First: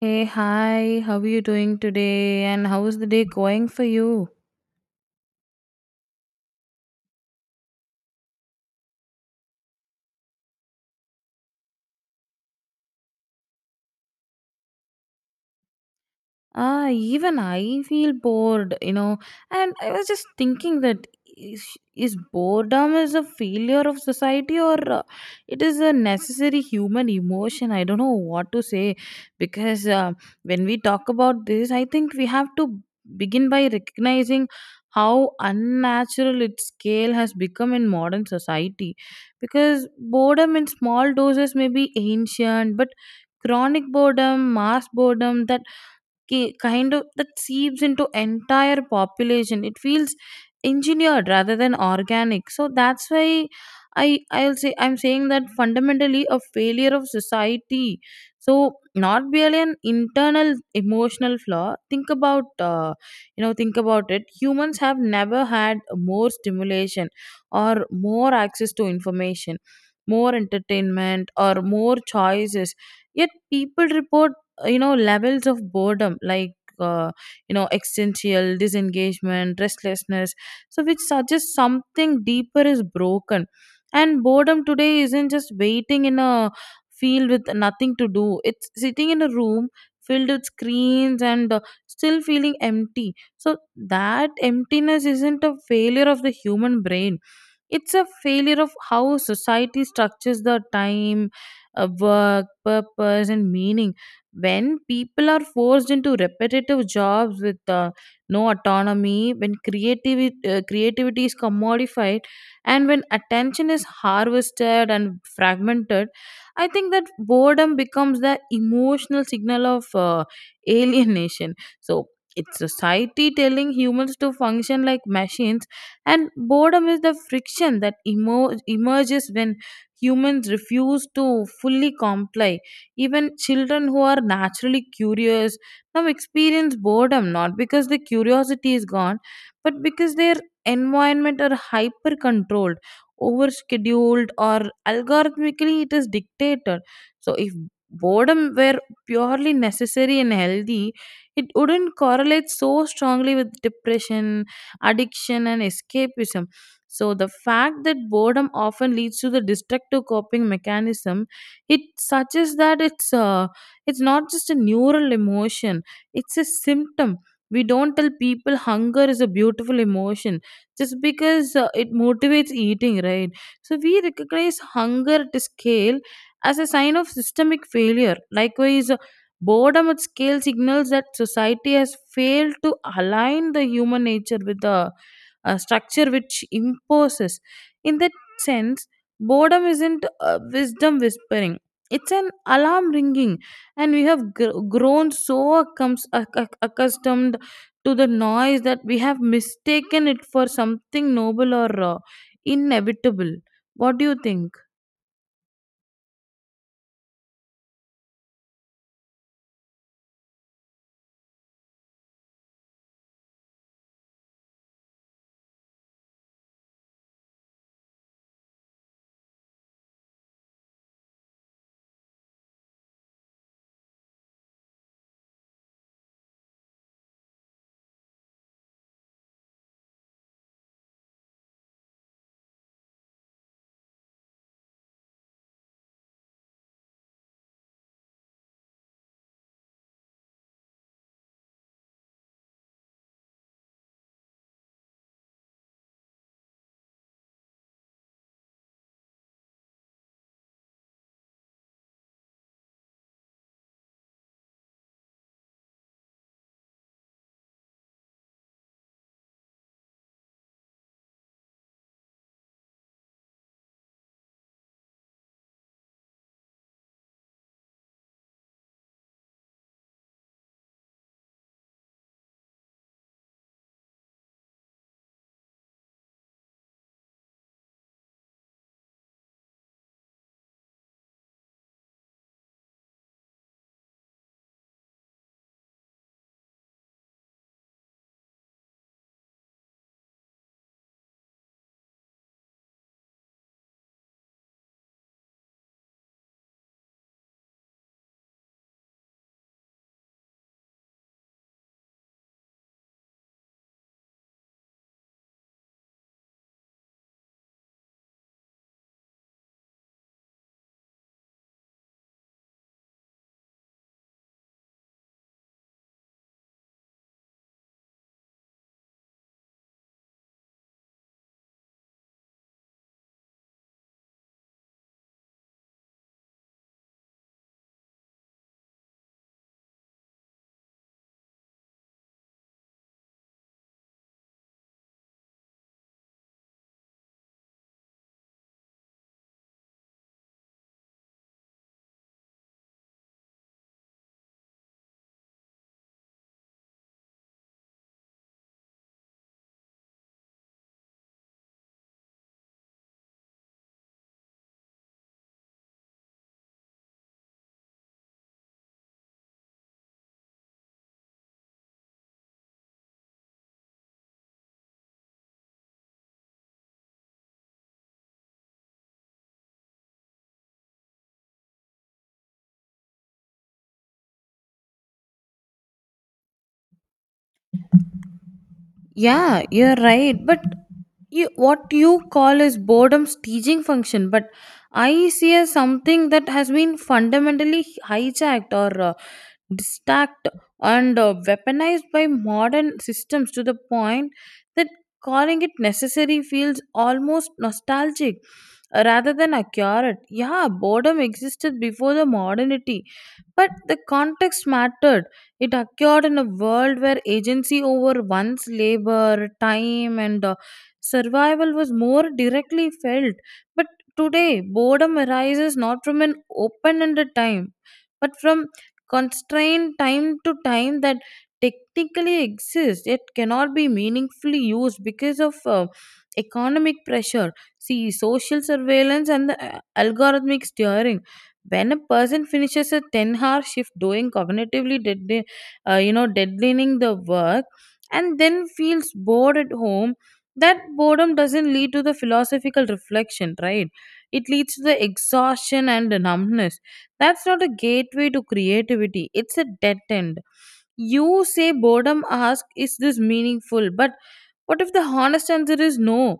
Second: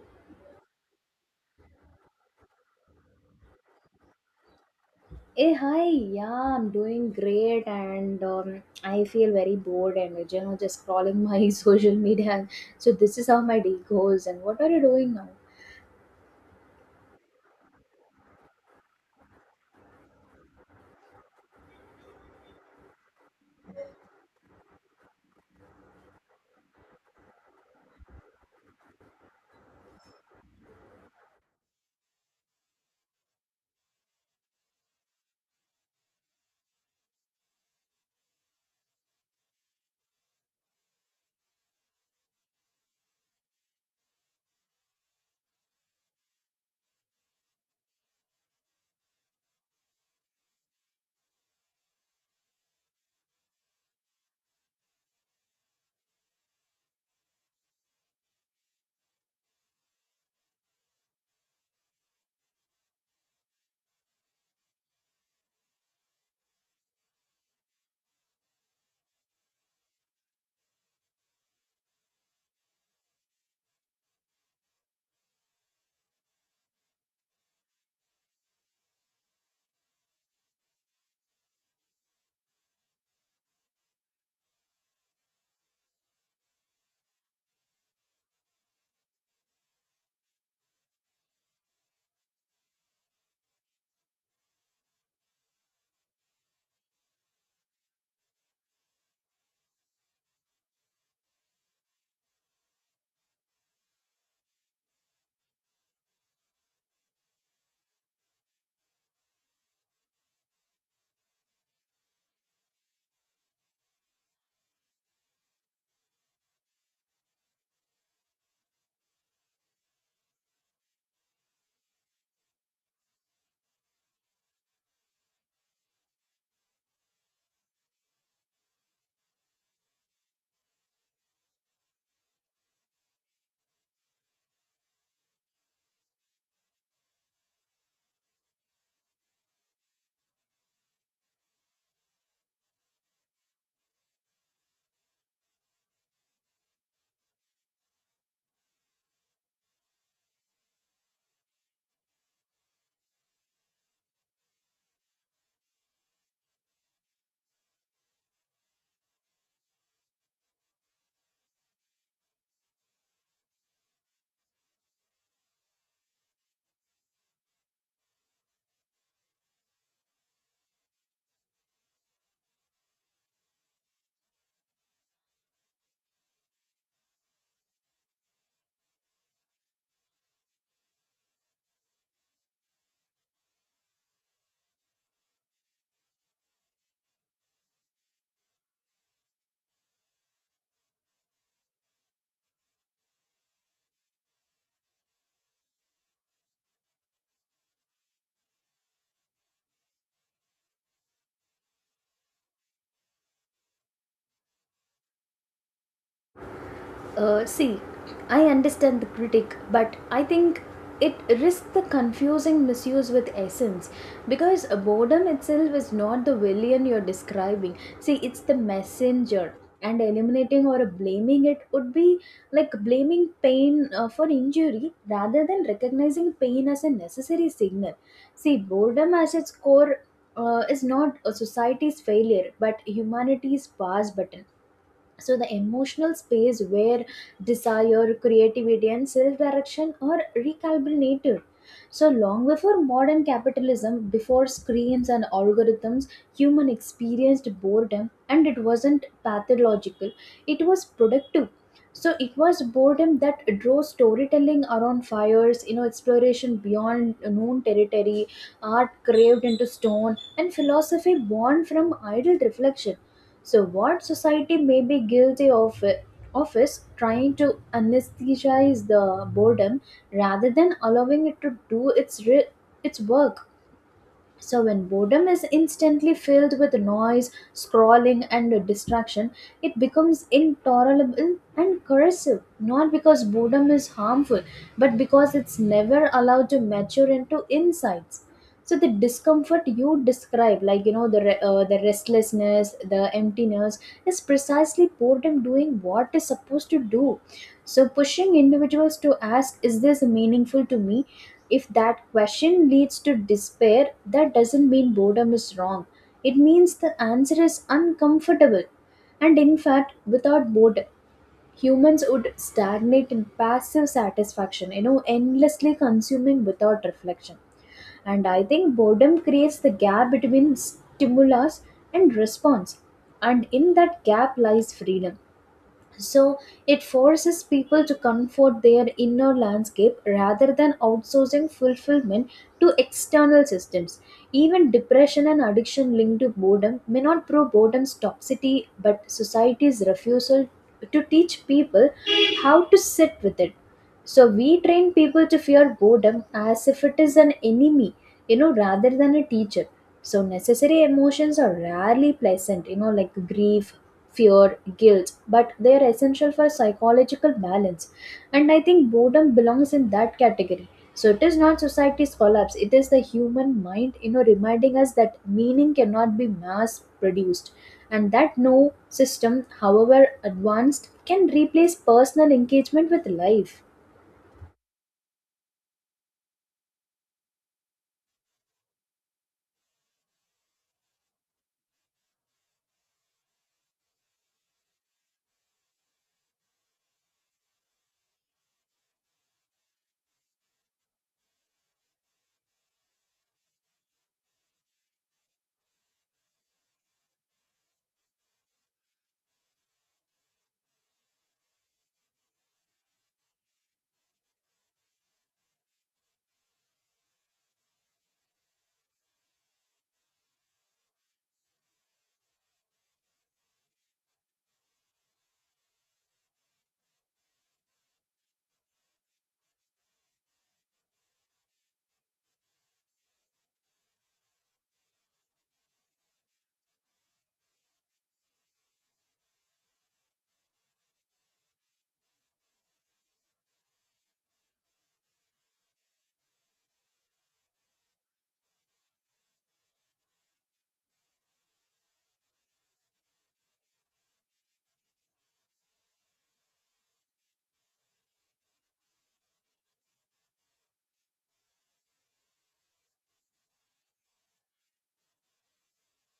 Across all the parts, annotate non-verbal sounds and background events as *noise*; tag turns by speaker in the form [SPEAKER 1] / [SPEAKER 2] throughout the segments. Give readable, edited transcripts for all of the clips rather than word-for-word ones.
[SPEAKER 1] Hey, hi, how are you doing today? And how is the day going for you?
[SPEAKER 2] Hey, hi, yeah, I'm doing great and I feel very bored and you know just scrolling my *laughs* social media. So this is how my day goes. And what are you doing now?
[SPEAKER 1] Ah, even I feel bored. And I was just thinking that is, is boredom is a failure of society, or it is a necessary human emotion. I don't know what to say because when we talk about this, I think we have to begin by recognizing how unnatural its scale has become in modern society, because boredom in small doses may be ancient but chronic boredom, mass boredom, kind of that seeps into entire population, it feels engineered rather than organic. So that's why I'm saying that fundamentally a failure of society. So not really an internal emotional flaw. Think about uh, you know think about it, humans have never had more stimulation or more access to information, more entertainment or more choices, yet people report levels of boredom like uh, existential disengagement, restlessness, so which suggests something deeper is broken. And boredom today isn't just waiting in a field with nothing to do, it's sitting in a room filled with screens and still feeling empty. So that emptiness isn't a failure of the human brain, it's a failure of how society structures the time, work, purpose and meaning. When people are forced into repetitive jobs with no autonomy, when creativity is commodified, and when attention is harvested and fragmented, I think that boredom becomes the emotional signal of *laughs* alienation. So it's society telling humans to function like machines, and boredom is the friction that emerges when humans refuse to fully comply. Even children who are naturally curious now experience boredom, not because the curiosity is gone but because their environment are hyper controlled, over scheduled, or algorithmically it is dictated. So if boredom were purely necessary and healthy, it wouldn't correlate so strongly with depression, addiction, and escapism. So, the fact that boredom often leads to the destructive coping mechanism, it suggests that it's not just a neural emotion; it's a symptom. We don't tell people hunger is a beautiful emotion just because it motivates eating, right? So we recognize hunger at scale as a sign of systemic failure. Likewise, boredom at scale signals that society has failed to align the human nature with the structure which imposes. In that sense, boredom isn't wisdom whispering, it's an alarm ringing, and we have grown so accustomed to the noise that we have mistaken it for something noble or inevitable. What do you think?
[SPEAKER 2] See, I understand the critic, but I think it risks the confusing misuse with essence because boredom itself is not the villain you're describing. See, it's the messenger, and eliminating or blaming it would be like blaming pain for injury rather than recognizing pain as a necessary signal. See, boredom as its core is not a society's failure but humanity's pause button, so the emotional space where desire, creativity and self-direction are recalibrated. So long before modern capitalism, before screens and algorithms, human experienced boredom and it wasn't pathological, it was productive. So it was boredom that drove storytelling around fires, you know, exploration beyond known territory, art carved into stone, and philosophy born from idle reflection. So, what society may be guilty of is trying to anesthetize the boredom rather than allowing it to do its work. So, when boredom is instantly filled with noise, scrolling, and distraction, it becomes intolerable and corrosive. Not because boredom is harmful, but because it's never allowed to mature into insights. So, the discomfort you describe, like you know, the restlessness, the emptiness, is precisely boredom doing what it's supposed to do, so pushing individuals to ask, "Is this meaningful to me?" If that question leads to despair, that doesn't mean boredom is wrong. It means the answer is uncomfortable. And in fact, without boredom, humans would stagnate in passive satisfaction, you know, endlessly consuming without reflection. And I think boredom creates the gap between stimulus and response. And in that gap lies freedom, so it forces people to comfort their inner landscape rather than outsourcing fulfillment to external systems. Even depression and addiction linked to boredom may not prove boredom's toxicity, but society's refusal to teach people how to sit with it. So we train people to fear boredom as if it is an enemy, rather than a teacher. So necessary emotions are rarely pleasant, like grief, fear, guilt, but they are essential for psychological balance. And I think boredom belongs in that category. So it is not society's collapse, it is the human mind, reminding us that meaning cannot be mass produced and that no system, however advanced, can replace personal engagement with life.
[SPEAKER 1] Yeah, you're right. But what you call is boredom's teaching function, but I see as something that has been fundamentally hijacked or distract and weaponized by modern systems, to the point that calling it necessary feels almost nostalgic rather than accurate. Yeah, boredom existed before the modernity, but the context mattered. It occurred in a world where agency over one's labor, time, and survival was more directly felt. But today, boredom arises not from an open ended time, but from constrained time to time that technically exists yet cannot be meaningfully used because of economic pressure. See, social surveillance and the algorithmic steering, when a person finishes a 10-hour shift doing cognitively deadlining the work and then feels bored at home, that boredom doesn't lead to the philosophical reflection, right? It leads to the exhaustion and the numbness. That's not a gateway to creativity, it's a dead end. You say boredom ask is this meaningful, but what if the honest answer is no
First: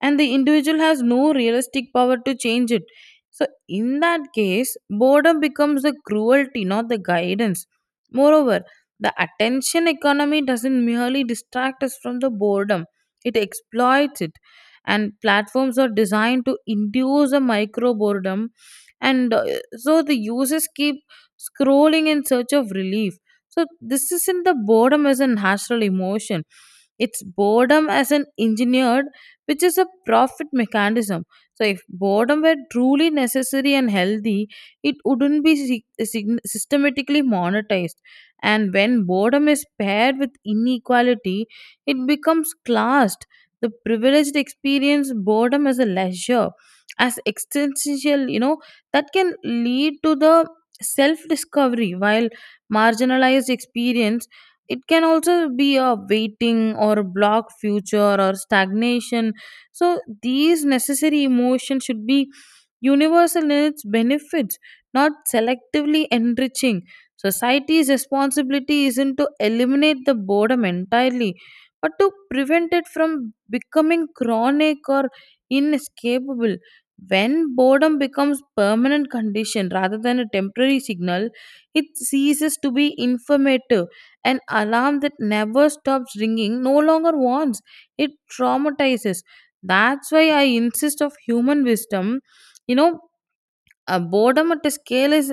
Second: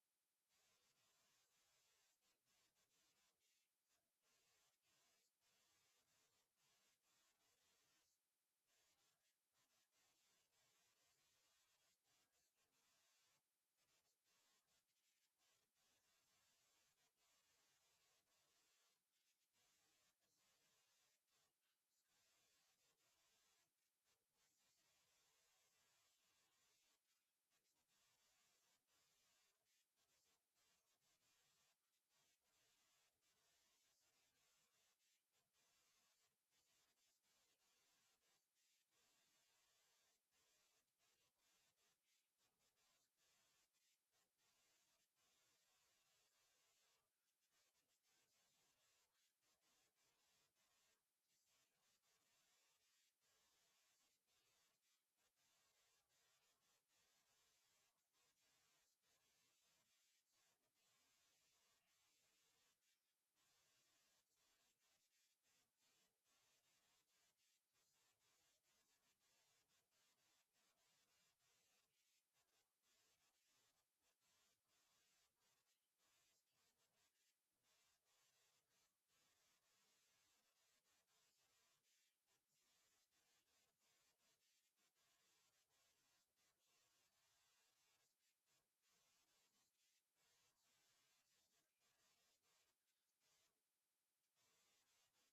[SPEAKER 1] and the individual has no realistic power to change it. So, in that case, boredom becomes the cruelty, not the guidance. Moreover, the attention economy doesn't merely distract us from the boredom, it exploits it. And platforms are designed to induce a micro boredom, and so the users keep scrolling in search of relief. So, this isn't the boredom as a natural emotion, it's boredom as an engineered, which is a profit mechanism. So, if boredom were truly necessary and healthy, it wouldn't be systematically monetized. And when boredom is paired with inequality, it becomes classed. The privileged experience boredom as a leisure, as existential, that can lead to the self discovery, while marginalized experience it can also be a waiting or blocked future or stagnation. So these necessary emotions should be universal in its benefits, not selectively enriching. Society's responsibility isn't to eliminate the boredom entirely, but to prevent it from becoming chronic or inescapable. When boredom becomes permanent condition rather than a temporary signal, it ceases to be informative. An alarm that never stops ringing no longer warns; it traumatizes. That's why I insist of human wisdom you know Boredom at a scale is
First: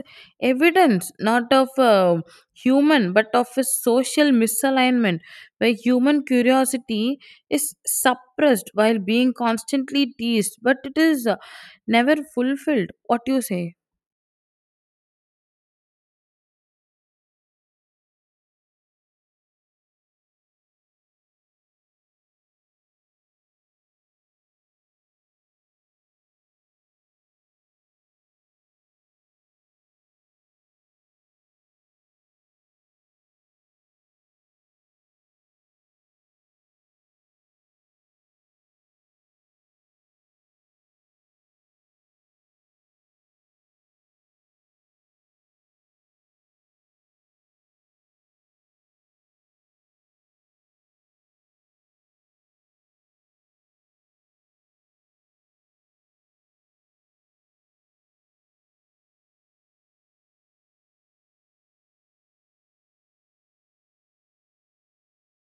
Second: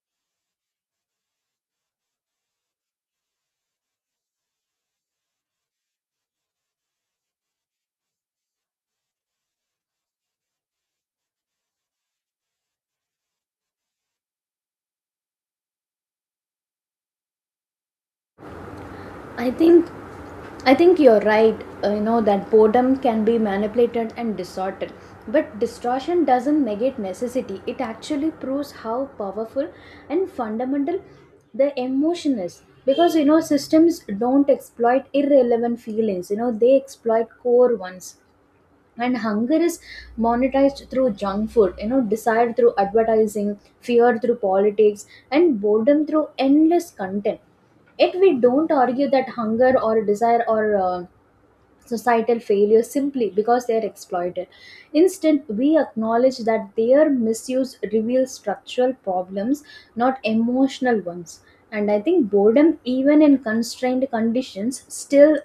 [SPEAKER 1] evidence not of a human but of a social misalignment, where human curiosity is suppressed while being constantly teased but it is never fulfilled. What do you say?
[SPEAKER 2] I think I think you're right. You know that boredom can be manipulated and distorted, but distortion doesn't negate necessity. It actually proves how powerful and fundamental the emotion is. Because you know systems don't exploit irrelevant feelings. You know they exploit core ones, and hunger is monetized through junk food, you know, desire through advertising, fear through politics, and boredom through endless content. Yet we don't argue that hunger or desire or societal failure simply because they are exploited. Instead, we acknowledge that their misuse reveals structural problems, not emotional ones. And I think boredom, even in constrained conditions, still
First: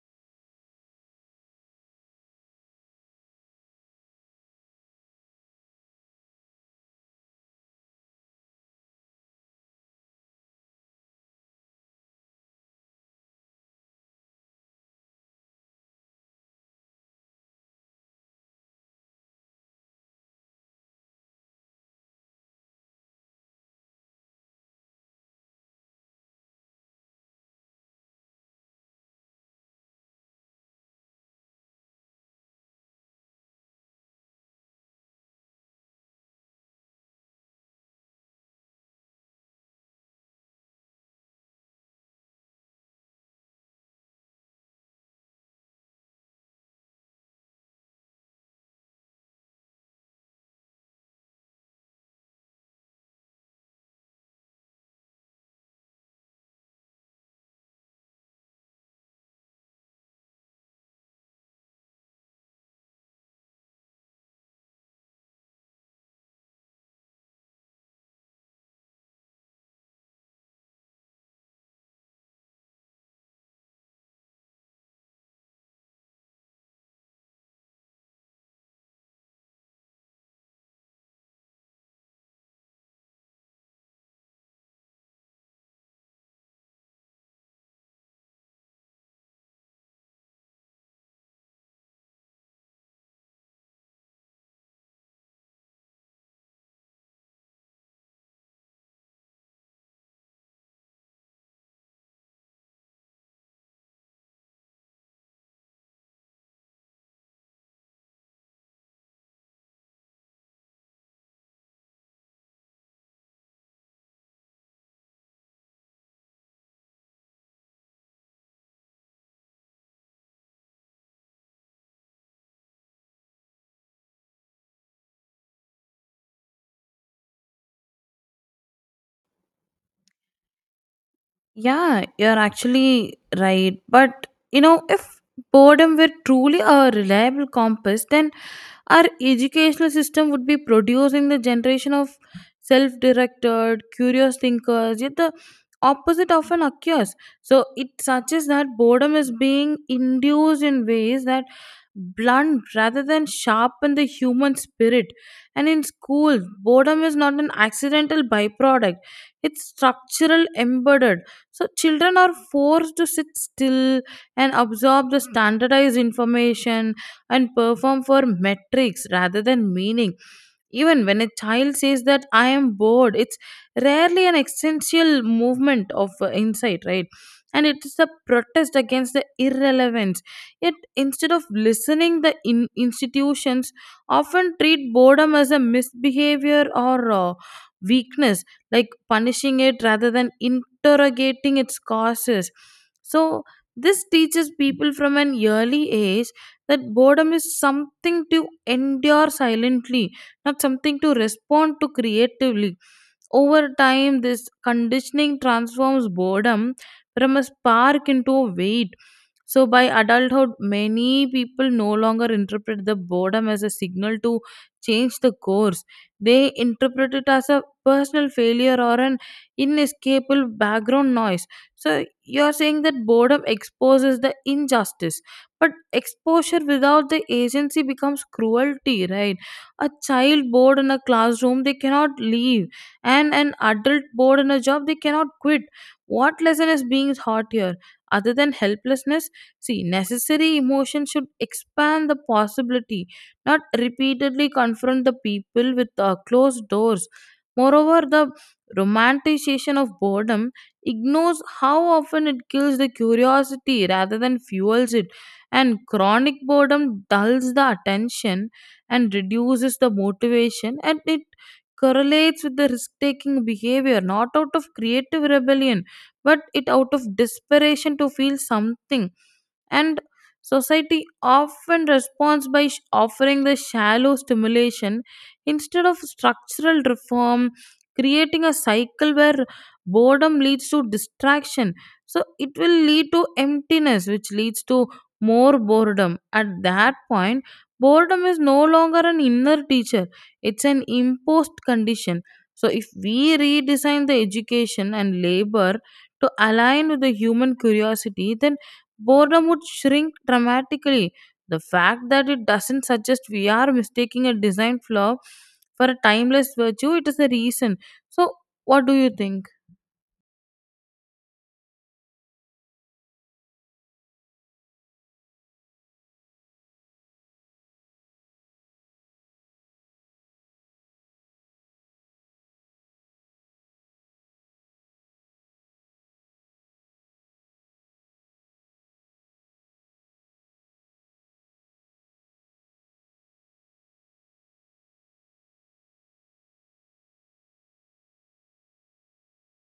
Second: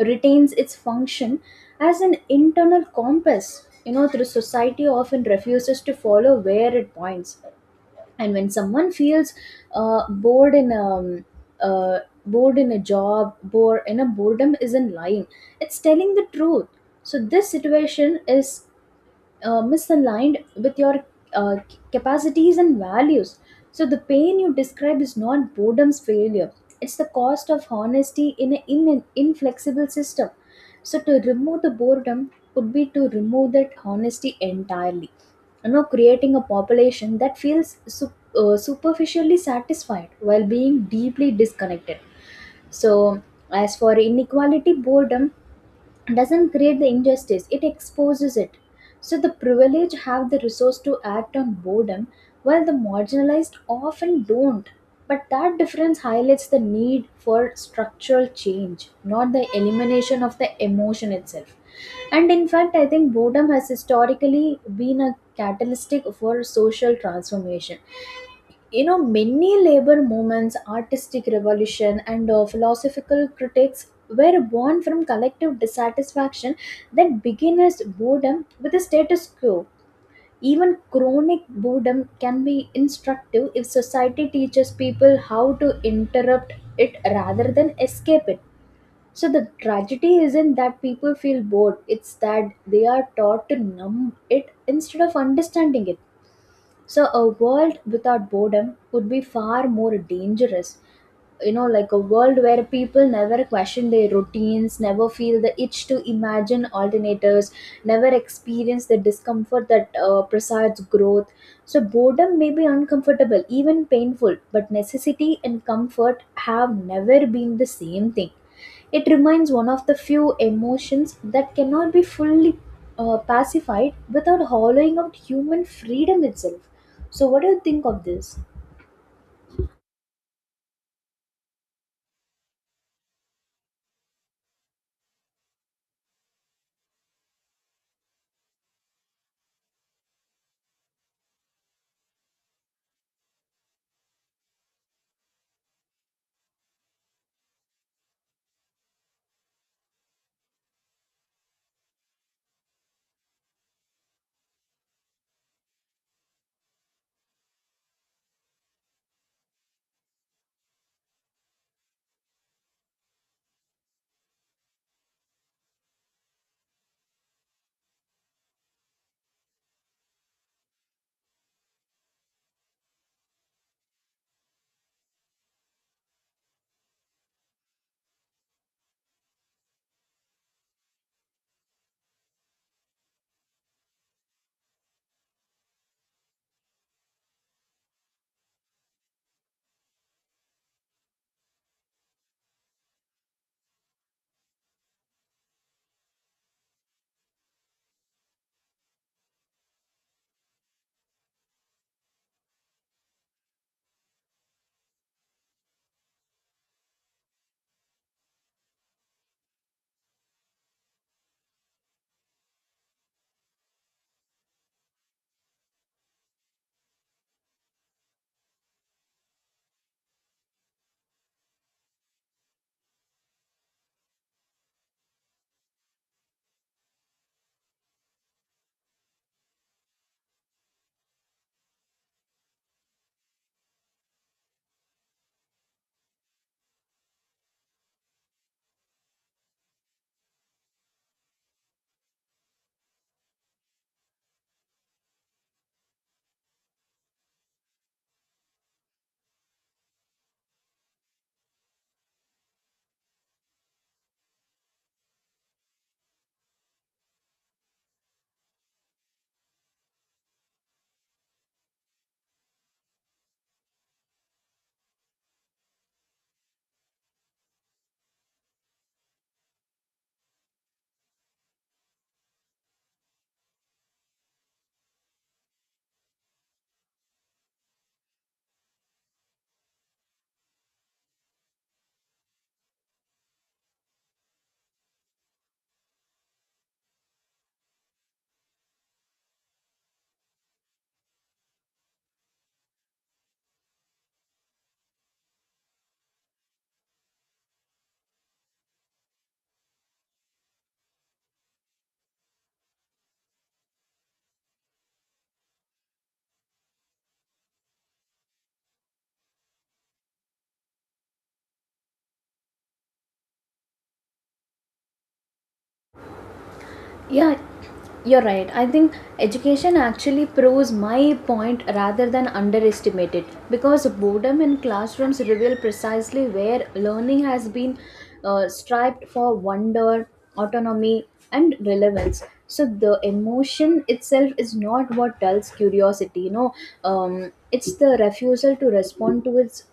[SPEAKER 2] retains its function as an internal compass. You know, the society often refuses to follow where it points, and when someone feels uh, bored in um, bored in a job, bored in a boredom isn't lying, it's telling the truth. So this situation is misaligned with your uh, capacities and values. So, the pain you describe is not boredom's failure, it's the cost of honesty in an inflexible system. So, to remove the boredom would be to remove that honesty entirely, you know, creating a population that feels superficially satisfied while being deeply disconnected. So, as for inequality, boredom doesn't create the injustice, it exposes it. So the privileged have the resource to act on boredom while the marginalized often don't, but that difference highlights the need for structural change, not the elimination of the emotion itself. And in fact, I think boredom has historically been a catalytic for social transformation. You know, many labor movements, artistic revolution, and philosophical critics were born from collective dissatisfaction that beginners boredom with the status quo. Even chronic boredom can be instructive if society teaches people how to interrupt it rather than escape it. So the tragedy isn't that people feel bored, it's that they are taught to numb it instead of understanding it. So, a world without boredom would be far more dangerous, you know, like a world where people never question their routines, never feel the itch to imagine alternatives, never experience the discomfort that presides growth. So boredom may be uncomfortable, even painful, but necessity and comfort have never been the same thing. It remains one of the few emotions that cannot be fully pacified without hollowing out human freedom itself. So what do you think of this?
[SPEAKER 1] Yeah, you're actually right, but if boredom were truly a reliable compass, then our educational system would be producing the generation of self-directed curious thinkers, yet the opposite often occurs. So it suggests that boredom is being induced in ways that blunt rather than sharpen the human spirit. And in schools, boredom is not an accidental byproduct, it's structural embedded. So children are forced to sit still and absorb the standardized information and perform for metrics rather than meaning. Even when a child says that I am bored, it's rarely an essential movement of insight, right? And it is a protest against the irrelevance. Yet, instead of listening, the institutions often treat boredom as a misbehavior or weakness, like punishing it rather than interrogating its causes. So, this teaches people from an early age that boredom is something to endure silently, not something to respond to creatively. Over time, this conditioning transforms boredom from a spark into a weight. So, by adulthood, many people no longer interpret the boredom as a signal to change the course. They interpret it as a personal failure or an inescapable background noise. So, you're saying that boredom exposes the injustice, but exposure without the agency becomes cruelty, right? A child bored in a classroom, they cannot leave, and an adult bored in a job, they cannot quit. What lesson is being taught here other than helplessness? See, necessary emotion should expand the possibility, not repeatedly confront the people with closed doors. Moreover, the romanticization of boredom ignores how often it kills the curiosity rather than fuels it, and chronic boredom dulls the attention and reduces the motivation, and it correlates with the risk taking behavior, not out of creative rebellion, but it out of desperation to feel something. And society often responds by offering the shallow stimulation instead of structural reform, creating a cycle where boredom leads to distraction, so it will lead to emptiness, which leads to more boredom. At that point boredom is no longer an inner teacher, it's an imposed condition. So if we redesign the education and labor to align with the human curiosity, then boredom would shrink dramatically. The fact that it doesn't suggest we are mistaking a design flaw for a timeless virtue, it is a reason. So, what do you think?
[SPEAKER 2] Yeah, you're right. I think education actually proves my point rather than underestimate it because boredom in classrooms reveal precisely where learning has been striped for wonder, autonomy, and relevance. So the emotion itself is not what dulls curiosity. You know, it's the refusal to respond to its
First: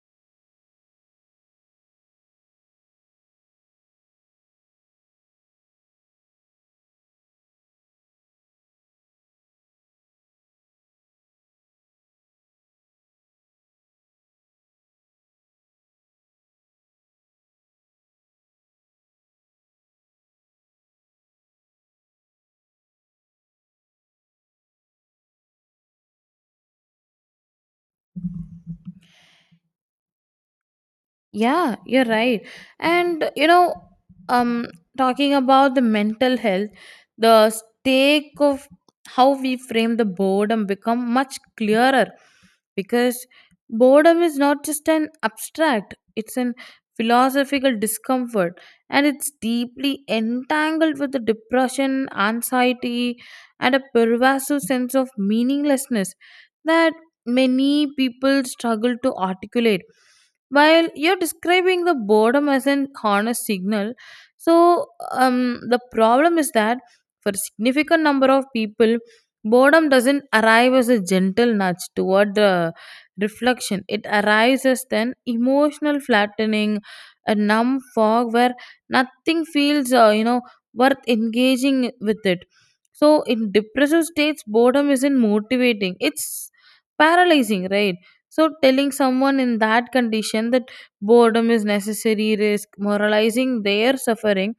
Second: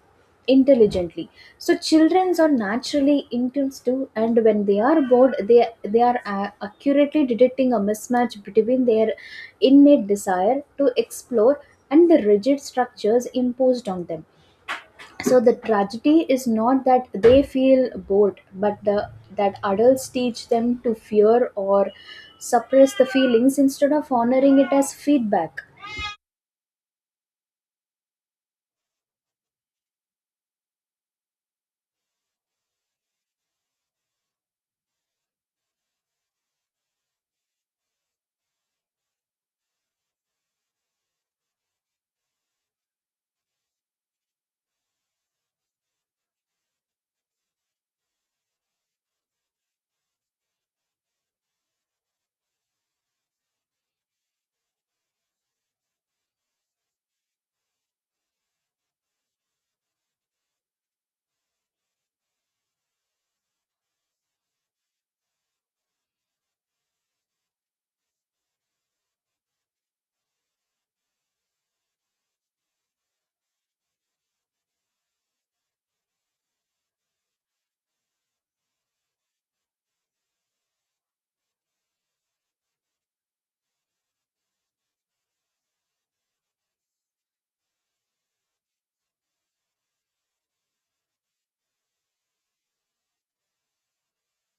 [SPEAKER 2] intelligently. So childrens are naturally intense too, and when they are bored, they accurately detecting a mismatch between their innate desire to explore and the rigid structures imposed on them. So the tragedy is not that they feel bored, but the that adults teach them to fear or suppress the feelings instead of honoring it as feedback.
[SPEAKER 1] Yeah, you're right. And um, talking about the mental health, the stake of how we frame the boredom become much clearer, because boredom is not just an abstract, it's an philosophical discomfort, and it's deeply entangled with the depression, anxiety, and a pervasive sense of meaninglessness that many people struggle to articulate. While you're describing the boredom as an honest signal, so the problem is that for a significant number of people boredom doesn't arrive as a gentle nudge toward the reflection, it arrives as an emotional flattening, a numb fog where nothing feels worth engaging with it. So in depressive states boredom isn't motivating, it's paralyzing, right? So, telling someone in that condition that boredom is necessary, risk, moralizing their suffering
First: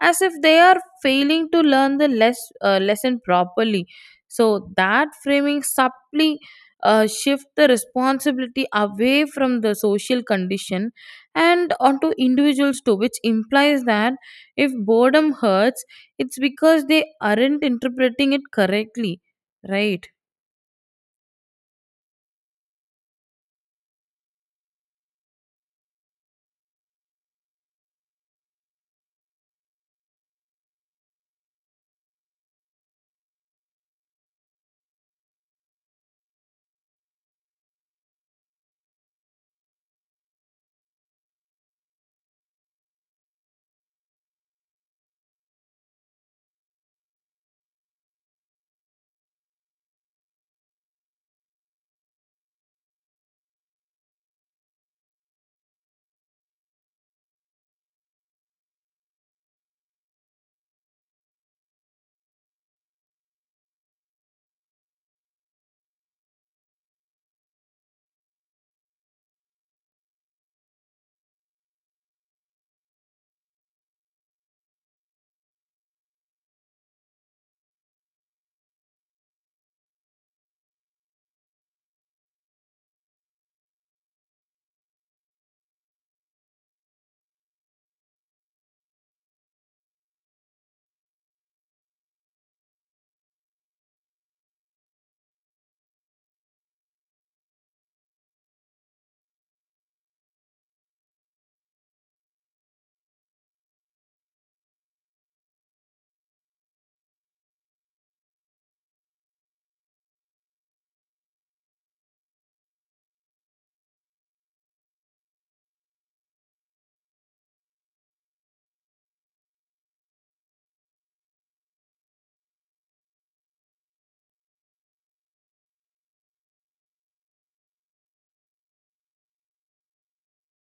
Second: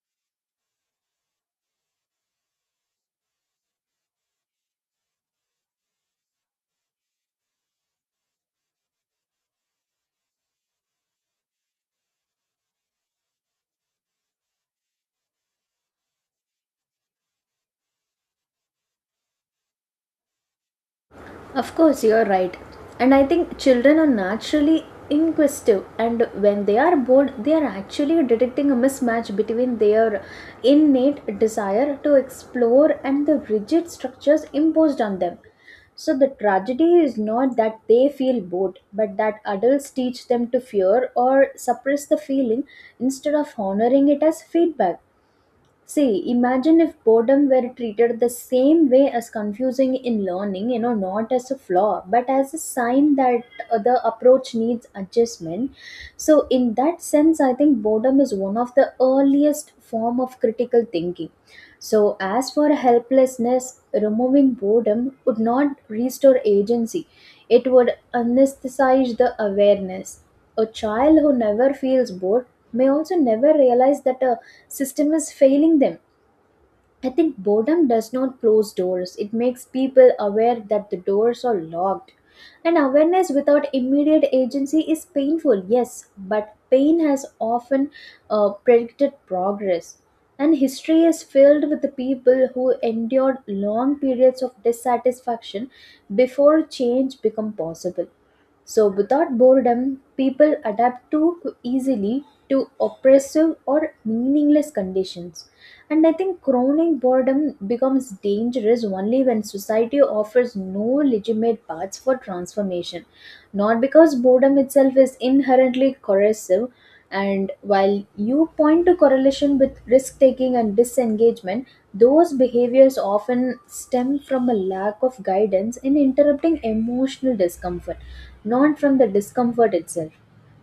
[SPEAKER 1] as if they are failing to learn the lesson properly. So, that framing subtly shift the responsibility away from the social condition and onto individuals too, which implies that if boredom hurts, it's because they aren't interpreting it correctly, right?
[SPEAKER 2] Of course, you're right. And I think children are naturally inquisitive, and when they are bored, they are actually detecting a mismatch between their innate desire to explore and the rigid structures imposed on them. So, the tragedy is not that they feel bored, but that adults teach them to fear or suppress the feeling instead of honoring it as feedback. See, imagine if boredom were treated the same way as confusing in learning, you know, not as a flaw, but as a sign that the approach needs adjustment. So, in that sense, I think boredom is one of the earliest form of critical thinking. So, as for helplessness, removing boredom would not restore agency. It would anesthetize the awareness. A child who never feels bored may also never realize that a system is failing them. I think boredom does not close doors, it makes people aware that the doors are locked. And awareness without immediate agency is painful, yes, but pain has often predicted progress. And history is filled with the people who endured long periods of dissatisfaction before change became possible. So, without boredom, people adapt too easily to oppressive or meaningless conditions. And I think chronic boredom becomes dangerous only when society offers no legitimate paths for transformation, not because boredom itself is inherently corrosive. And while you point to correlation with risk taking and disengagement, those behaviors often stem from a lack of guidance in interrupting emotional discomfort, not from the discomfort itself.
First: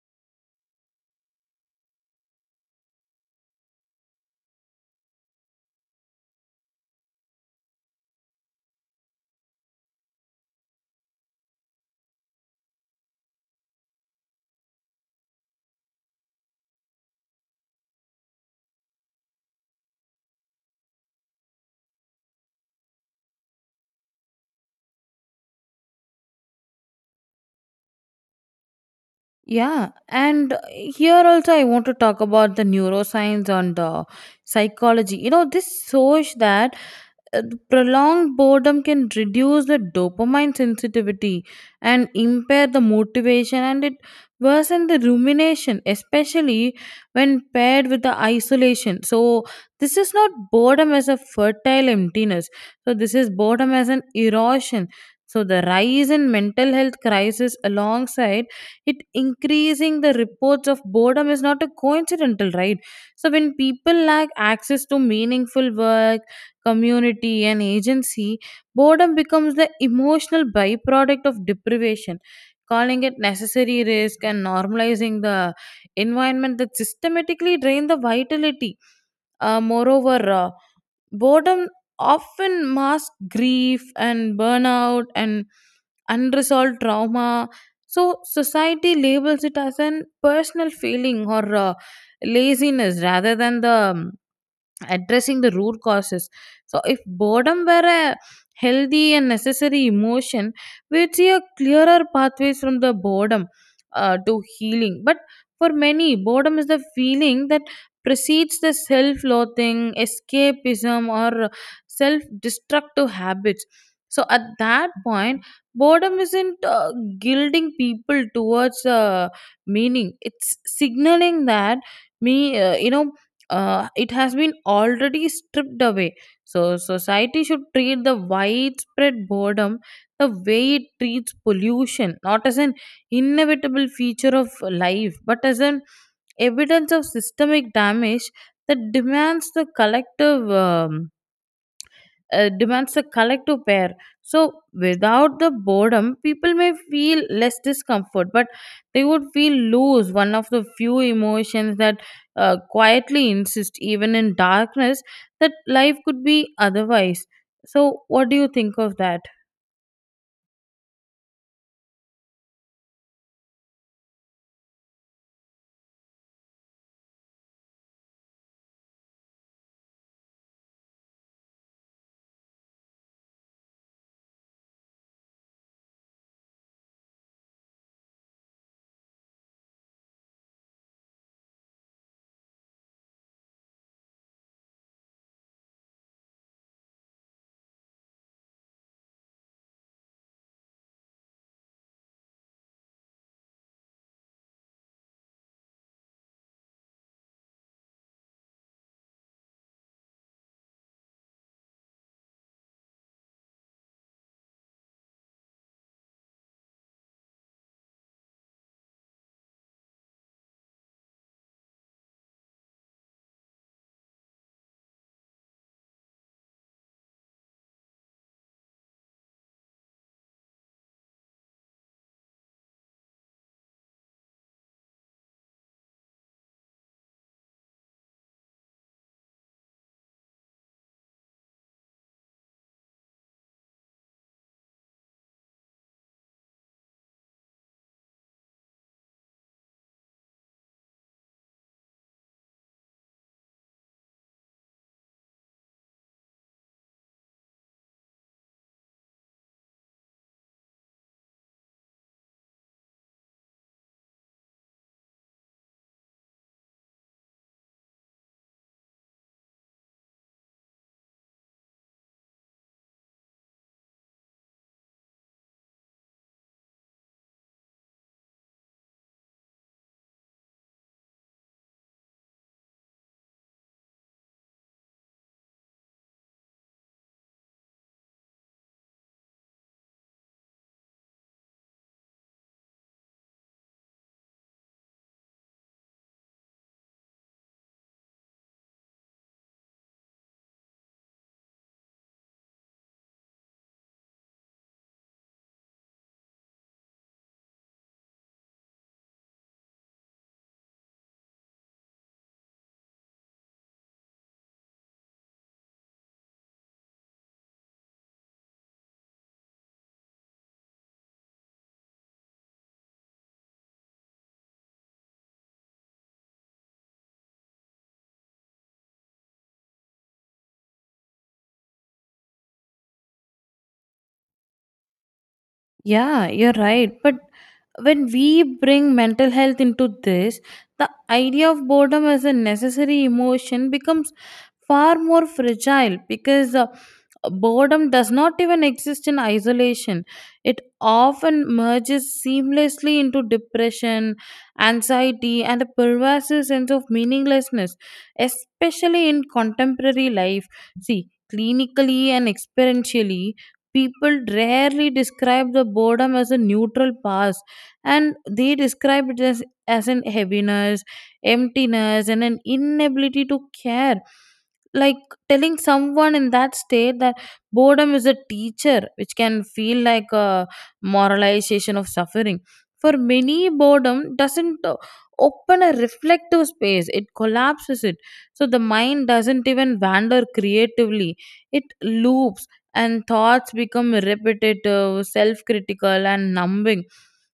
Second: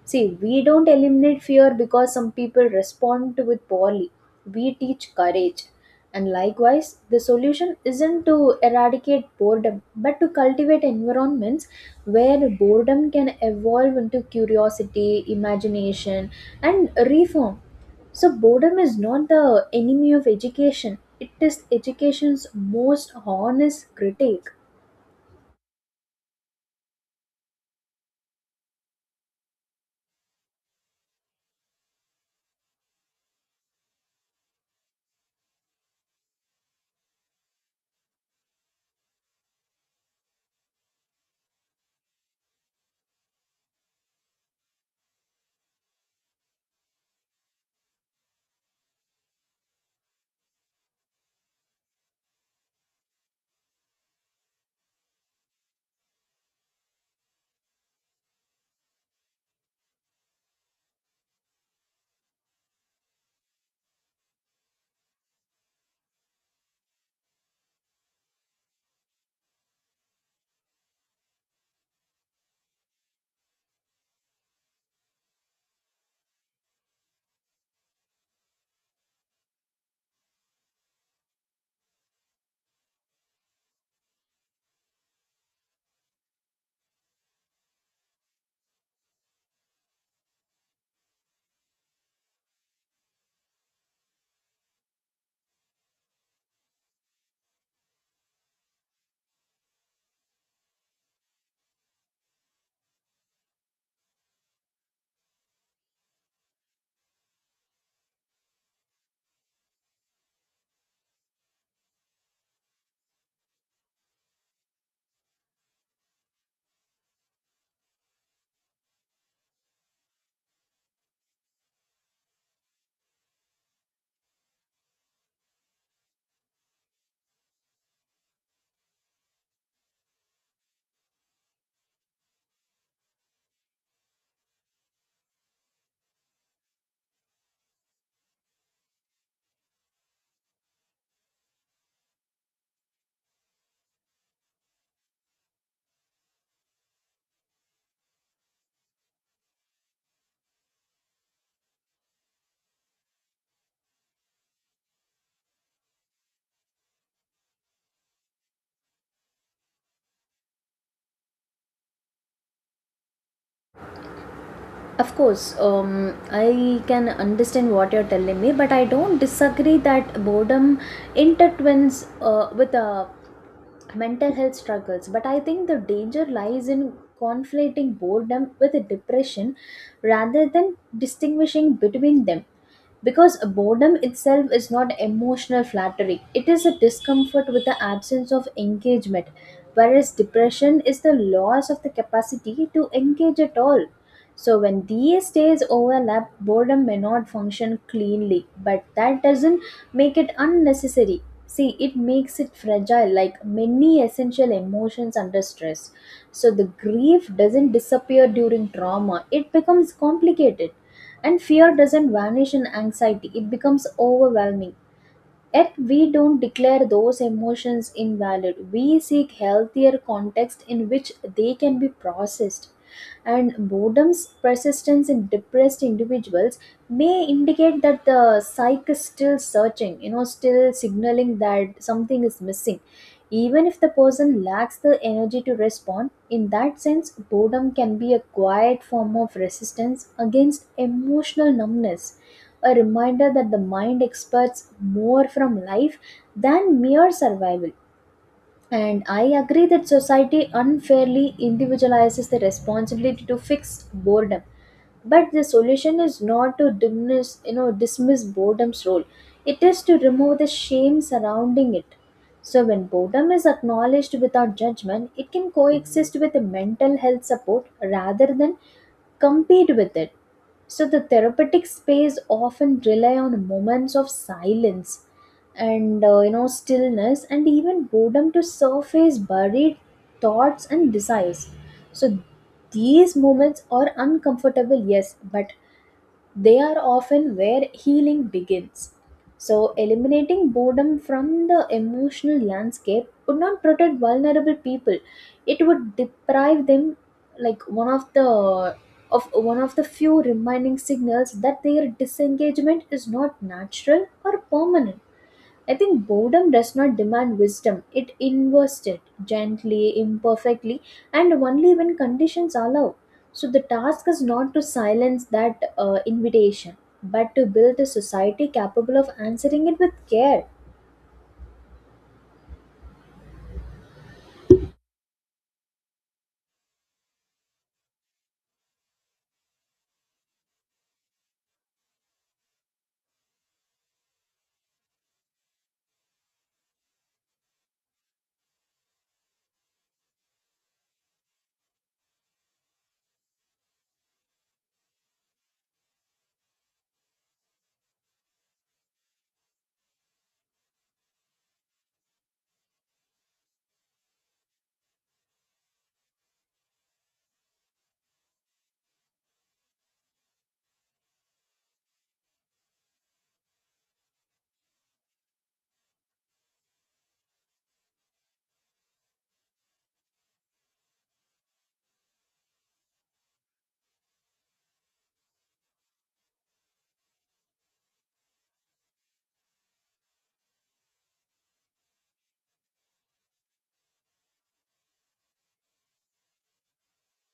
[SPEAKER 2] See, we don't eliminate fear because some people respond to it poorly. We teach courage. And likewise, the solution isn't to eradicate boredom, but to cultivate environments where boredom can evolve into curiosity, imagination, and reform. So, boredom is not the enemy of education, it is education's most honest critic.
[SPEAKER 1] Yeah, and here also I want to talk about the neuroscience and the psychology. You know, this shows that uh, prolonged boredom can reduce the dopamine sensitivity and impair the motivation, and it worsens the rumination, especially when paired with the isolation. So this is not boredom as a fertile emptiness, so this is boredom as an erosion. So the rise in mental health crisis alongside it increasing the reports of boredom is not a coincidental, right? So when people lack access to meaningful work, community, and agency, boredom becomes the emotional byproduct of deprivation, calling it necessary risk and normalizing the environment that systematically drain the vitality. Moreover, boredom often masks grief and burnout and unresolved trauma. So society labels it as an personal feeling or laziness rather than the addressing the root causes. So, if boredom were a healthy and necessary emotion, we'd see a clearer pathways from the boredom to healing. But for many, boredom is the feeling that precedes the self-loathing, escapism, or self-destructive habits. So, at that point, boredom isn't guilting people towards meaning; it's signaling that me, it has been already stripped away. So, society should treat the widespread boredom the way it treats pollution, not as an inevitable feature of life, but as an evidence of systemic damage that demands the collective. Demands a collective pair. So, without the boredom, people may feel less discomfort, but they would feel loose, one of the few emotions that quietly insist, even in darkness, that life could be otherwise. So, what do you think of that?
[SPEAKER 2] Of course, I can understand what you're telling me, but I don't disagree that boredom intertwines with mental health struggles. But I think the danger lies in conflating boredom with depression rather than distinguishing between them, because boredom itself is not emotional flattery, it is a discomfort with the absence of engagement, whereas depression is the loss of the capacity to engage at all. So when these states overlap, boredom may not function cleanly, but that doesn't make it unnecessary. See, it makes it fragile, like many essential emotions under stress. So, the grief doesn't disappear during trauma, it becomes complicated. And fear doesn't vanish in anxiety, it becomes overwhelming. Yet we don't declare those emotions invalid. We seek healthier context in which they can be processed. And boredom's persistence in depressed individuals may indicate that the psyche is still searching, you know, still signaling that something is missing. Even if the person lacks the energy to respond, in that sense, boredom can be a quiet form of resistance against emotional numbness, a reminder that the mind expects more from life than mere survival. And I agree that society unfairly individualizes the responsibility to fix boredom. But the solution is not to diminish, you know, dismiss boredom's role. It is to remove the shame surrounding it. So when boredom is acknowledged without judgment, it can coexist with the mental health support rather than compete with it. So the therapeutic space often rely on moments of silence and you know stillness and even boredom to surface buried thoughts and desires. So these moments are uncomfortable, yes, but they are often where healing begins. So, eliminating boredom from the emotional landscape would not protect vulnerable people. It would deprive them, like one of the of one of the few reminding signals that their disengagement is not natural or permanent. I think boredom does not demand wisdom. It invests it gently, imperfectly, and only when conditions allow. So the task is not to silence that invitation, but to build a society capable of answering it with care.
[SPEAKER 1] Yeah, you're right. But when we bring mental health into this, the idea of boredom as a necessary emotion becomes far more fragile, because boredom does not even exist in isolation. It often merges seamlessly into depression, anxiety, and a pervasive sense of meaninglessness, especially in contemporary life. See, clinically and experientially, people rarely describe the boredom as a neutral past, and they describe it as an heaviness, emptiness, and an inability to care. Like, telling someone in that state that boredom is a teacher, which can feel like a moralization of suffering. For many, boredom doesn't open a reflective space, it collapses it. So the mind doesn't even wander creatively, it loops, and thoughts become repetitive, self critical, and numbing.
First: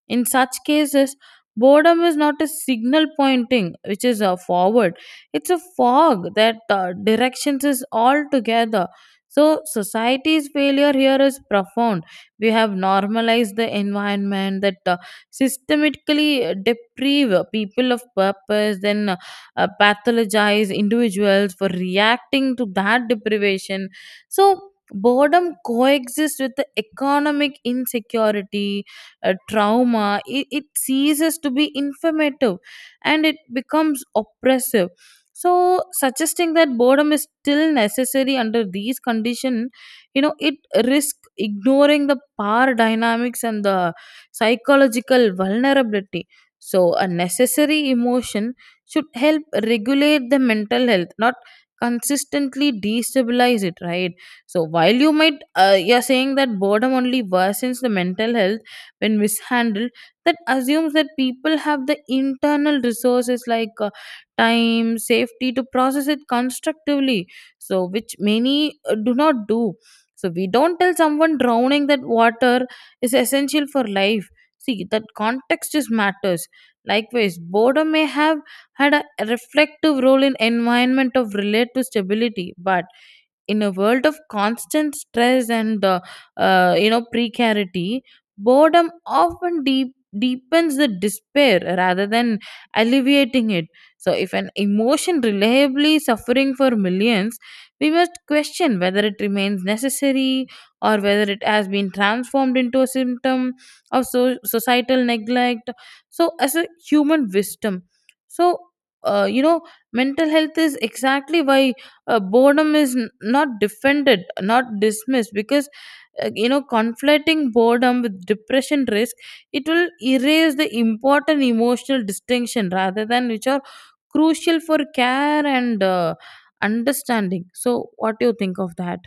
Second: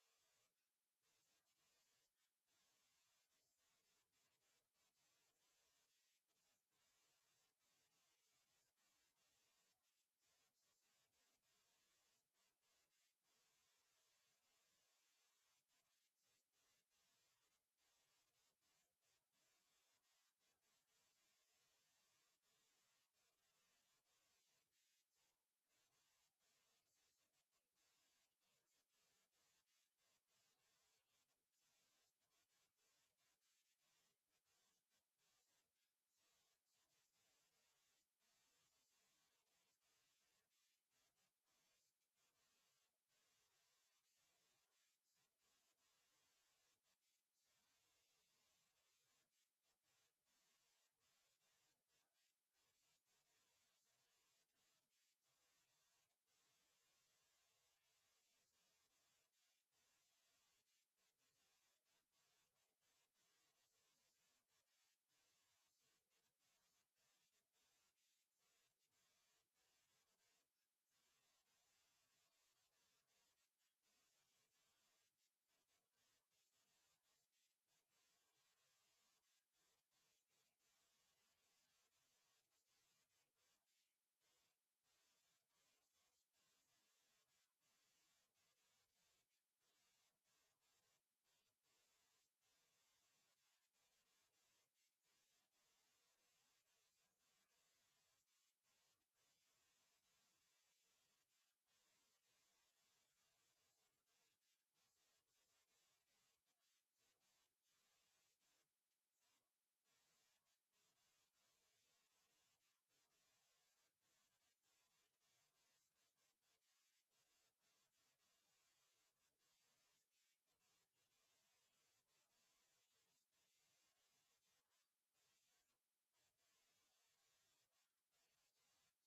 [SPEAKER 1] In such cases, boredom is not a signal pointing, which is a forward, it's a fog that directions is all together. So, society's failure here is profound. We have normalized the environment that systematically deprive people of purpose, then pathologize individuals for reacting to that deprivation. So, boredom coexists with the economic insecurity, trauma, it ceases to be informative and it becomes oppressive. So suggesting that boredom is still necessary under these conditions, you know, it risks ignoring the power dynamics and the psychological vulnerability. So a necessary emotion should help regulate the mental health, not consistently destabilize it, right? So while you might you're saying that boredom only worsens the mental health when mishandled, that assumes that people have the internal resources, like time safety, to process it constructively, so which many do not do. So we don't tell someone drowning that water is essential for life. See, that context just matters. Likewise, boredom may have had a reflective role in environment of relative stability, but in a world of constant stress and you know, precarity, boredom often deepens the despair rather than alleviating it. So if an emotion reliably suffering for millions, we must question whether it remains necessary, or whether it has been transformed into a symptom of societal neglect. So as a human wisdom, so you know mental health is exactly why boredom is not defended, not dismissed, because you know, conflating boredom with depression risk, it will erase the important emotional distinction rather than which are crucial for care and understanding. So what do you think of that?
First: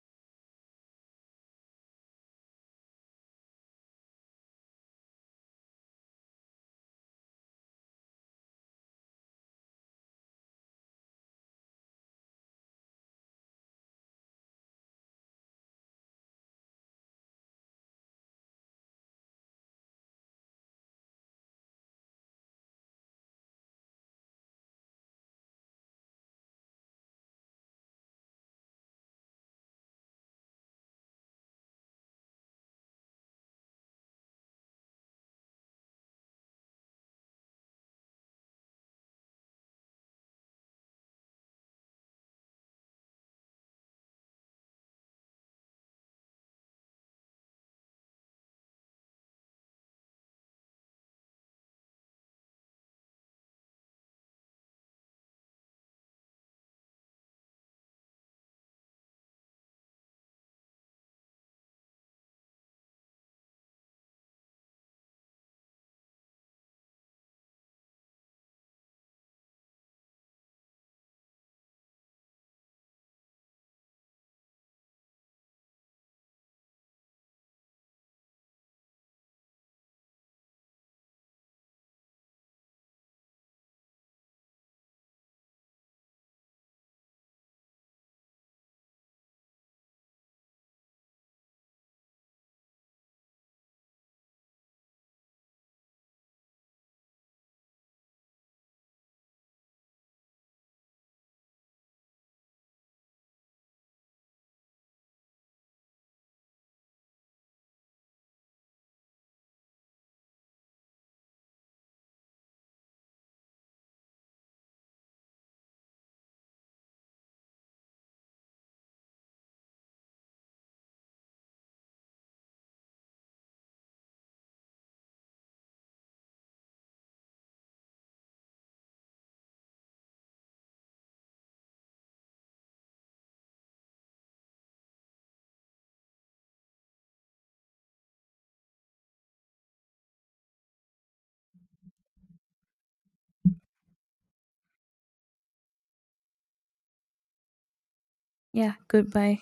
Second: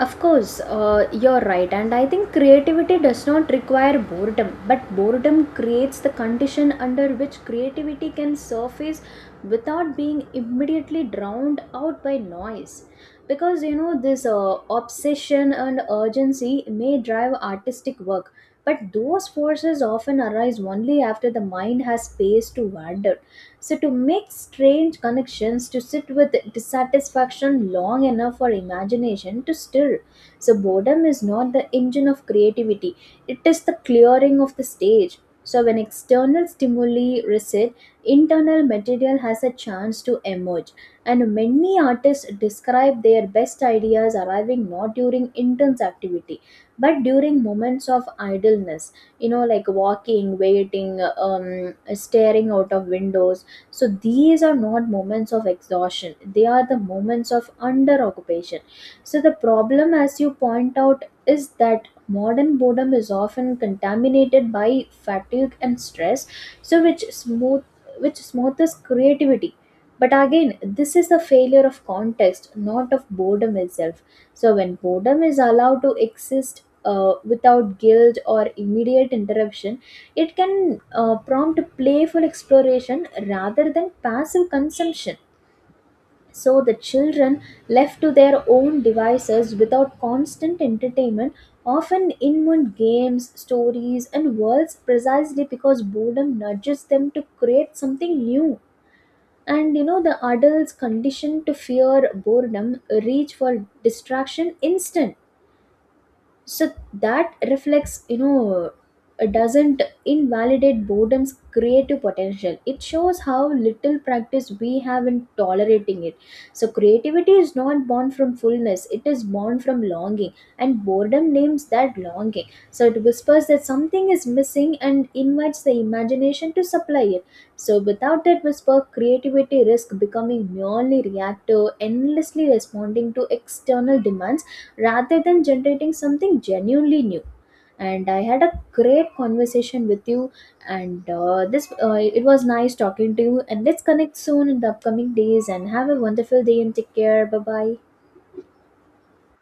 [SPEAKER 2] Of course, you're right, and I think creativity does not require boredom, but boredom creates the condition under which creativity can surface without being immediately drowned out by noise. Because you know, this obsession and urgency may drive artistic work, but those forces often arise only after the mind has space to wander, so to make strange connections, to sit with dissatisfaction long enough for imagination to stir. So, boredom is not the engine of creativity, it is the clearing of the stage. So, when external stimuli recede, internal material has a chance to emerge. And many artists describe their best ideas arriving not during intense activity, but during moments of idleness, you know, like walking, waiting, staring out of windows. So these are not moments of exhaustion, they are the moments of under occupation. So the problem, as you point out, is that modern boredom is often contaminated by fatigue and stress, so which smothers creativity. But again, this is a failure of context, not of boredom itself. So when boredom is allowed to exist without guilt or immediate interruption, it can prompt playful exploration rather than passive consumption. So, the children left to their own devices without constant entertainment often invent games, stories, and worlds precisely because boredom nudges them to create something new. And you know, the adults conditioned to fear boredom reach for distraction instant, so that reflects, you know, doesn't invalidate boredom's creative potential, it shows how little practice we have in tolerating it. So creativity is not born from fullness, it is born from longing, and boredom names that longing. So it whispers that something is missing and invites the imagination to supply it. So without that whisper, creativity risks becoming merely reactive, endlessly responding to external demands rather than generating something genuinely new. And I had a great conversation with you, and this it was nice talking to you, and let's connect soon in the upcoming days and have a wonderful day and take care. Bye bye.
[SPEAKER 1] Yeah, goodbye.